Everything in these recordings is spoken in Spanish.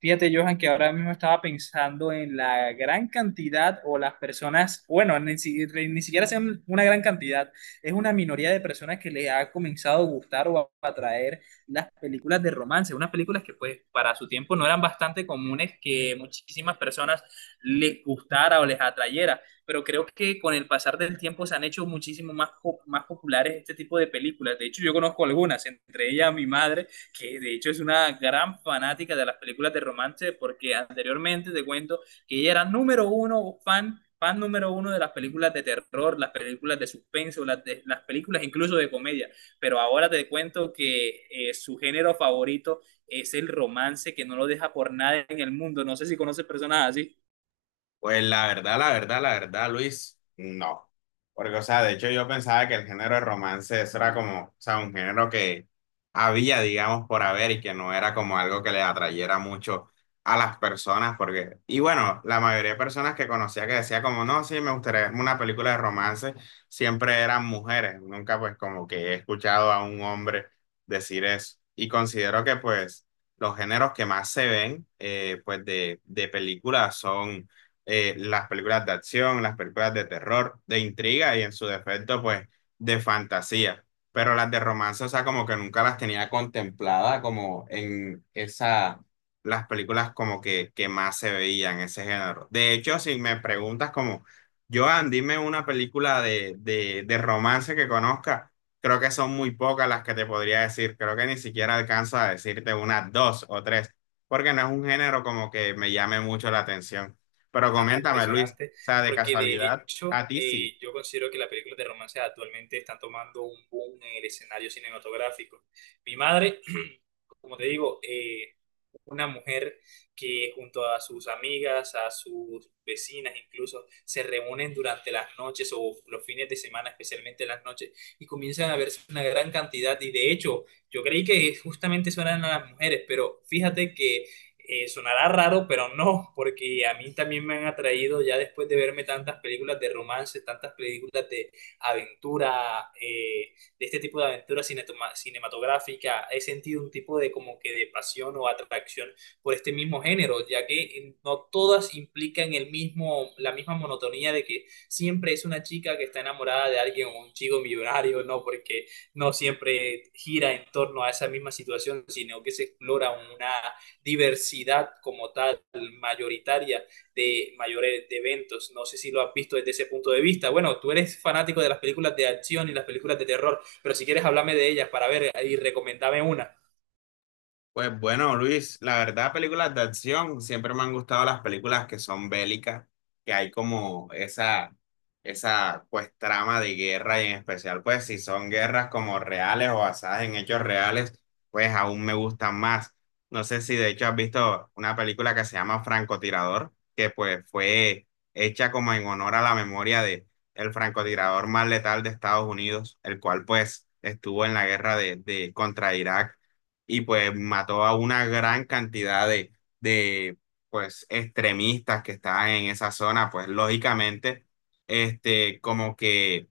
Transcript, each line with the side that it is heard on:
right: Fíjate, Johan, que ahora mismo estaba pensando en la gran cantidad o las personas, bueno, ni siquiera sean una gran cantidad, es una minoría de personas que le ha comenzado a gustar o a atraer las películas de romance, unas películas que pues para su tiempo no eran bastante comunes que muchísimas personas les gustara o les atrayera, pero creo que con el pasar del tiempo se han hecho muchísimo más populares este tipo de películas. De hecho, yo conozco algunas, entre ellas mi madre, que de hecho es una gran fanática de las películas de romance, porque anteriormente te cuento que ella era fan número uno de las películas de terror, las películas de suspenso, las películas incluso de comedia, pero ahora te cuento que su género favorito es el romance, que no lo deja por nada en el mundo. No sé si conoces personas así.
left: Pues la verdad, la verdad, la verdad, Luis, no. Porque, o sea, de hecho yo pensaba que el género de romance eso era como, o sea, un género que había, digamos, por haber y que no era como algo que le atrayera mucho a las personas, porque, y bueno, la mayoría de personas que conocía que decía como, no, sí, me gustaría verme una película de romance, siempre eran mujeres. Nunca pues como que he escuchado a un hombre decir eso. Y considero que pues los géneros que más se ven, pues de películas son las películas de acción, las películas de terror, de intriga y en su defecto, pues, de fantasía. Pero las de romance, o sea, como que nunca las tenía contemplada como en esa, las películas como que más se veían, ese género. De hecho, si me preguntas como, Joan, dime una película de romance que conozca. Creo que son muy pocas las que te podría decir. Creo que ni siquiera alcanzo a decirte unas dos o tres, porque no es un género como que me llame mucho la atención. Pero
right: Bastante
left: coméntame, Luis, o
right: impresionante,
left: sea, de
right: porque de
left: casualidad, a
right: hecho
left: ti sí.
right: yo considero que las películas de romance actualmente están tomando un boom en el escenario cinematográfico. Mi madre, como te digo, una mujer que junto a sus amigas, a sus vecinas incluso, se reúnen durante las noches o los fines de semana, especialmente las noches, y comienzan a verse una gran cantidad. Y de hecho, yo creí que justamente eso eran las mujeres, pero fíjate que sonará raro, pero no, porque a mí también me han atraído ya después de verme tantas películas de romance, tantas películas de aventura, de este tipo de aventura cinematográfica. He sentido un tipo de como que de pasión o atracción por este mismo género, ya que no todas implican el mismo, la misma monotonía de que siempre es una chica que está enamorada de alguien o un chico millonario. No, porque no siempre gira en torno a esa misma situación, sino que se explora una diversidad como tal, mayoritaria, de mayores de eventos. No sé si lo has visto desde ese punto de vista. Bueno, tú eres fanático de las películas de acción y las películas de terror, pero si quieres, háblame de ellas para ver y recomendame una.
left: Pues bueno, Luis, la verdad, películas de acción, siempre me han gustado las películas que son bélicas, que hay como esa pues trama de guerra y en especial pues si son guerras como reales o basadas en hechos reales, pues aún me gustan más. No sé si de hecho has visto una película que se llama Francotirador, que pues fue hecha como en honor a la memoria de el francotirador más letal de Estados Unidos, el cual pues estuvo en la guerra de contra Irak y pues mató a una gran cantidad de pues extremistas que estaban en esa zona, pues lógicamente, este, como que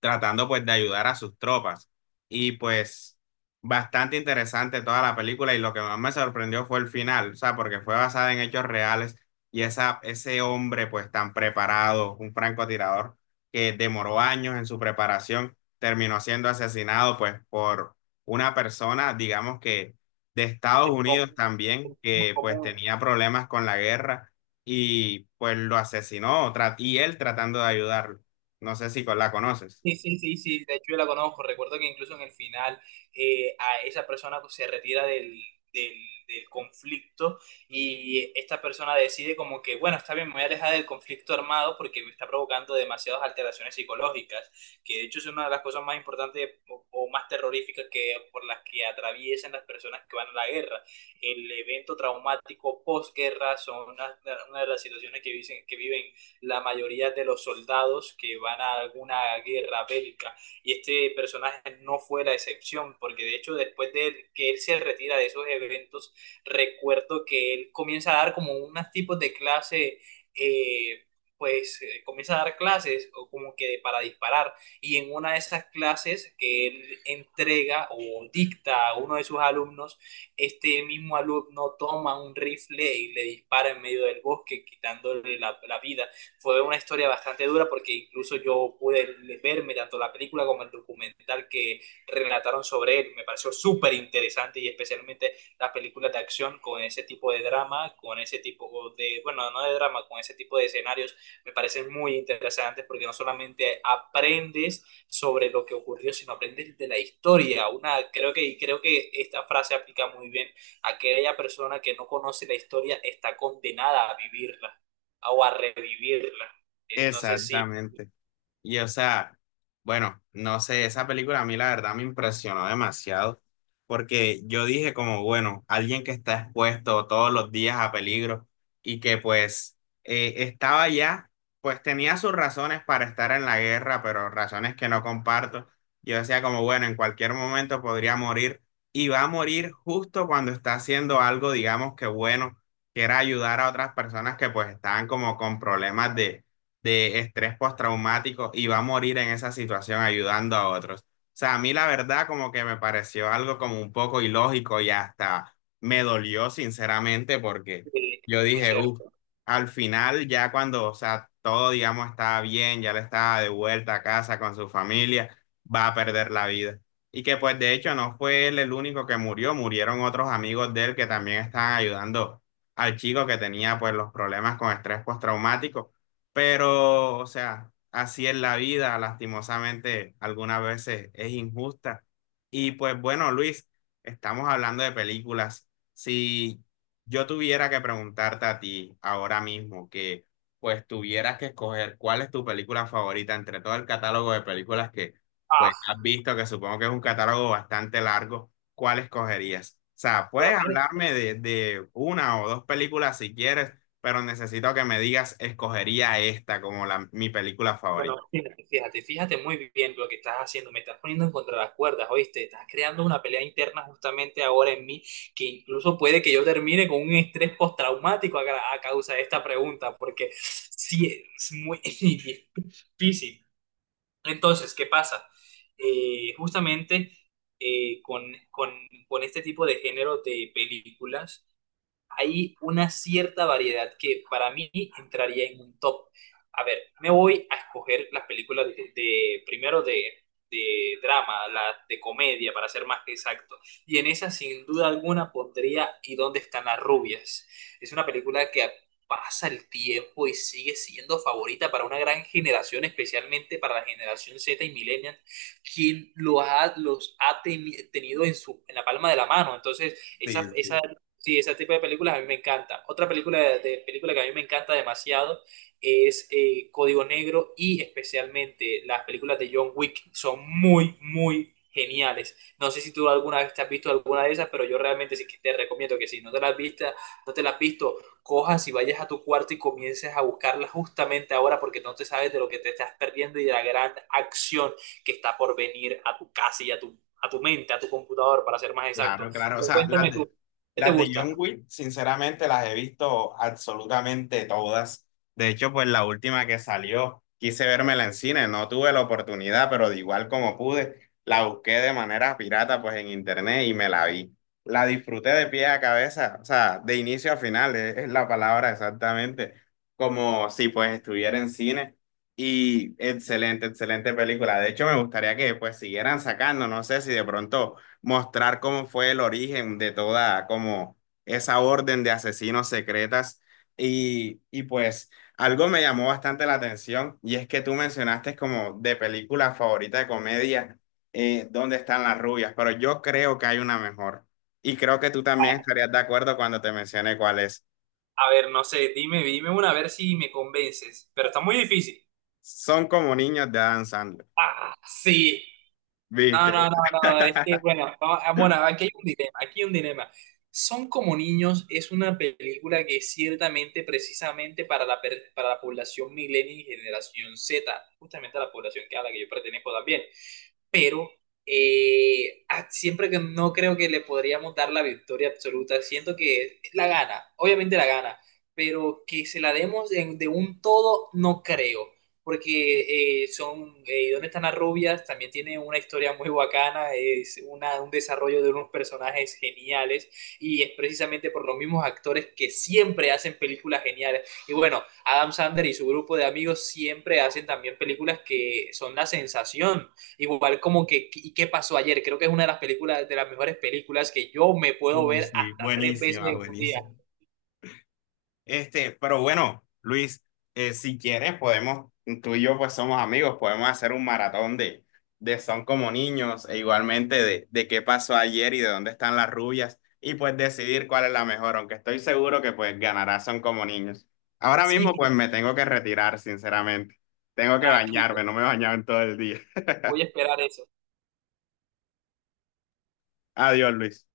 left: tratando pues de ayudar a sus tropas. Y pues bastante interesante toda la película y lo que más me sorprendió fue el final, o sea, porque fue basada en hechos reales y esa, ese hombre pues tan preparado, un francotirador que demoró años en su preparación, terminó siendo asesinado pues por una persona, digamos que de Estados
right: El com-
left: Unidos
right: el
left: también, que pues
right: común.
left: tenía problemas con la guerra y pues lo asesinó y él tratando de ayudarlo. No sé si la conoces.
right: Sí, sí, sí, sí, de hecho yo la conozco. Recuerdo que incluso en el final, a esa persona pues, se retira del, del conflicto, y esta persona decide como que, bueno, está bien, me voy a alejar del conflicto armado porque me está provocando demasiadas alteraciones psicológicas, que de hecho es una de las cosas más importantes o más terroríficas por las que atraviesan las personas que van a la guerra. El evento traumático posguerra son una de las situaciones que viven la mayoría de los soldados que van a alguna guerra bélica. Y este personaje no fue la excepción, porque de hecho después de él, que él se retira de esos eventos, recuerdo que él comienza a dar como unos tipos de clase. Eh, pues comienza a dar clases o como que para disparar, y en una de esas clases que él entrega o dicta a uno de sus alumnos, este mismo alumno toma un rifle y le dispara en medio del bosque, quitándole la vida. Fue una historia bastante dura, porque incluso yo pude verme tanto la película como el documental que relataron sobre él. Me pareció súper interesante, y especialmente las películas de acción con ese tipo de drama, con ese tipo de, bueno, no de drama, con ese tipo de escenarios, me parecen muy interesantes porque no solamente aprendes sobre lo que ocurrió, sino aprendes de la historia. Creo que esta frase aplica muy bien: a aquella persona que no conoce la historia, está condenada a vivirla o a revivirla. No sé si
left: Exactamente. Y o sea, bueno, no sé, esa película a mí la verdad me impresionó demasiado, porque yo dije como, bueno, alguien que está expuesto todos los días a peligro y que pues estaba ya, pues tenía sus razones para estar en la guerra, pero razones que no comparto. Yo decía como, bueno, en cualquier momento podría morir y va a morir justo cuando está haciendo algo, digamos que bueno, que era ayudar a otras personas que pues estaban como con problemas de estrés postraumático y va a morir en esa situación ayudando a otros. O sea, a mí la verdad como que me pareció algo como un poco ilógico y hasta me dolió sinceramente porque yo
right: es muy
left: dije, uff,
right: cierto.
left: al final ya cuando, o sea, todo, digamos, estaba bien, ya le estaba de vuelta a casa con su familia, va a perder la vida. Y que pues de hecho no fue él el único que murió, murieron otros amigos de él que también estaban ayudando al chico que tenía pues los problemas con estrés postraumático pero, o sea, así es la vida, lastimosamente, algunas veces es injusta. Y pues bueno, Luis, estamos hablando de películas. Si yo tuviera que preguntarte a ti ahora mismo que pues tuvieras que escoger cuál es tu película favorita entre todo el catálogo de películas que pues
right: Ah,
left: has visto, que supongo que es un catálogo bastante largo, ¿cuál escogerías? O sea,
right: bueno,
left: puedes hablarme de una o dos películas si quieres pero necesito que me digas, escogería esta como la, mi película favorita.
right: fíjate, fíjate, fíjate muy bien lo que estás haciendo. Me estás poniendo en contra las cuerdas, ¿oíste? Estás creando una pelea interna justamente ahora en mí, que incluso puede que yo termine con un estrés postraumático a causa de esta pregunta, porque sí, es muy difícil. Entonces, ¿qué pasa? Justamente eh, con, con, con este tipo de género de películas hay una cierta variedad que para mí entraría en un top. A ver, me voy a escoger las películas primero de drama, las de comedia, para ser más exacto. Y en esa, sin duda alguna, pondría ¿Y dónde están las rubias? Es una película que pasa el tiempo y sigue siendo favorita para una gran generación, especialmente para la generación Z y millennials, los ha tenido en su, en la palma de la mano. Entonces,
left: Sí,
right: esa,
left: sí.
right: esa Sí, ese tipo de películas a mí me encanta. Otra película que a mí me encanta demasiado es Código Negro, y especialmente las películas de John Wick. Son muy, muy geniales. No sé si tú alguna vez te has visto alguna de esas, pero yo realmente sí que te recomiendo que si no te las has visto, no te las has visto, cojas y vayas a tu cuarto y comiences a buscarlas justamente ahora, porque no te sabes de lo que te estás perdiendo y de la gran acción que está por venir a tu casa y a tu mente, a tu computador, para ser más exacto.
left: Claro, claro. O
right: Pero
left: sea,
right: cuéntame tú, ¿qué te
left: las de
right: gusta?
left: John Wick, sinceramente, las he visto absolutamente todas. De hecho, pues la última que salió, quise vérmela en cine, no tuve la oportunidad, pero de igual como pude, la busqué de manera pirata, pues en internet y me la vi. La disfruté de pie a cabeza, o sea, de inicio a final, es la palabra exactamente, como si pues estuviera en cine. Y excelente, excelente película. De hecho, me gustaría que pues siguieran sacando, no sé si de pronto mostrar cómo fue el origen de toda como esa orden de asesinos secretas. Y pues algo me llamó bastante la atención y es que tú mencionaste como de película favorita de comedia, ¿dónde están las rubias? Pero yo creo que hay una mejor y creo que tú también
right: Vale.
left: estarías de acuerdo cuando te mencioné cuál es.
right: A ver, no sé, dime una, a ver si me convences, pero está muy difícil.
left: Son como niños de Adam Sandler,
right: Ah, sí. No,
left: ¿viste?
right: no, no, no, es que bueno, no, ah, bueno, aquí hay un dilema, aquí hay un dilema. Son como niños es una película que es ciertamente precisamente para la población millennial y generación Z, justamente la población que a la que yo pertenezco también. Pero ah, siempre que no, creo que le podríamos dar la victoria absoluta. Siento que la gana, obviamente la gana, pero que se la demos de un todo, no creo, porque son, ¿Dónde están las rubias? También tiene una historia muy bacana, es un desarrollo de unos personajes geniales, y es precisamente por los mismos actores que siempre hacen películas geniales. Y bueno, Adam Sandler y su grupo de amigos siempre hacen también películas que son la sensación. Igual como que, ¿y qué pasó ayer? Creo que es una de las películas, de las mejores películas, que yo me puedo ver
left: Sí,
right: hasta tres veces
left: buenísima,
right: en un día.
left: buenísima. Este, pero bueno, Luis, si quieres podemos, tú y yo pues somos amigos, podemos hacer un maratón de Son como niños e igualmente de qué pasó ayer y de dónde están las rubias y pues decidir cuál es la mejor, aunque estoy seguro que pues ganará Son como niños. Ahora
right: Sí,
left: mismo pues
right: pero
left: me tengo que retirar, sinceramente. Tengo que bañarme,
right: tranquilo,
left: no me he bañado en todo el día.
right: voy a esperar eso.
left: Adiós, Luis.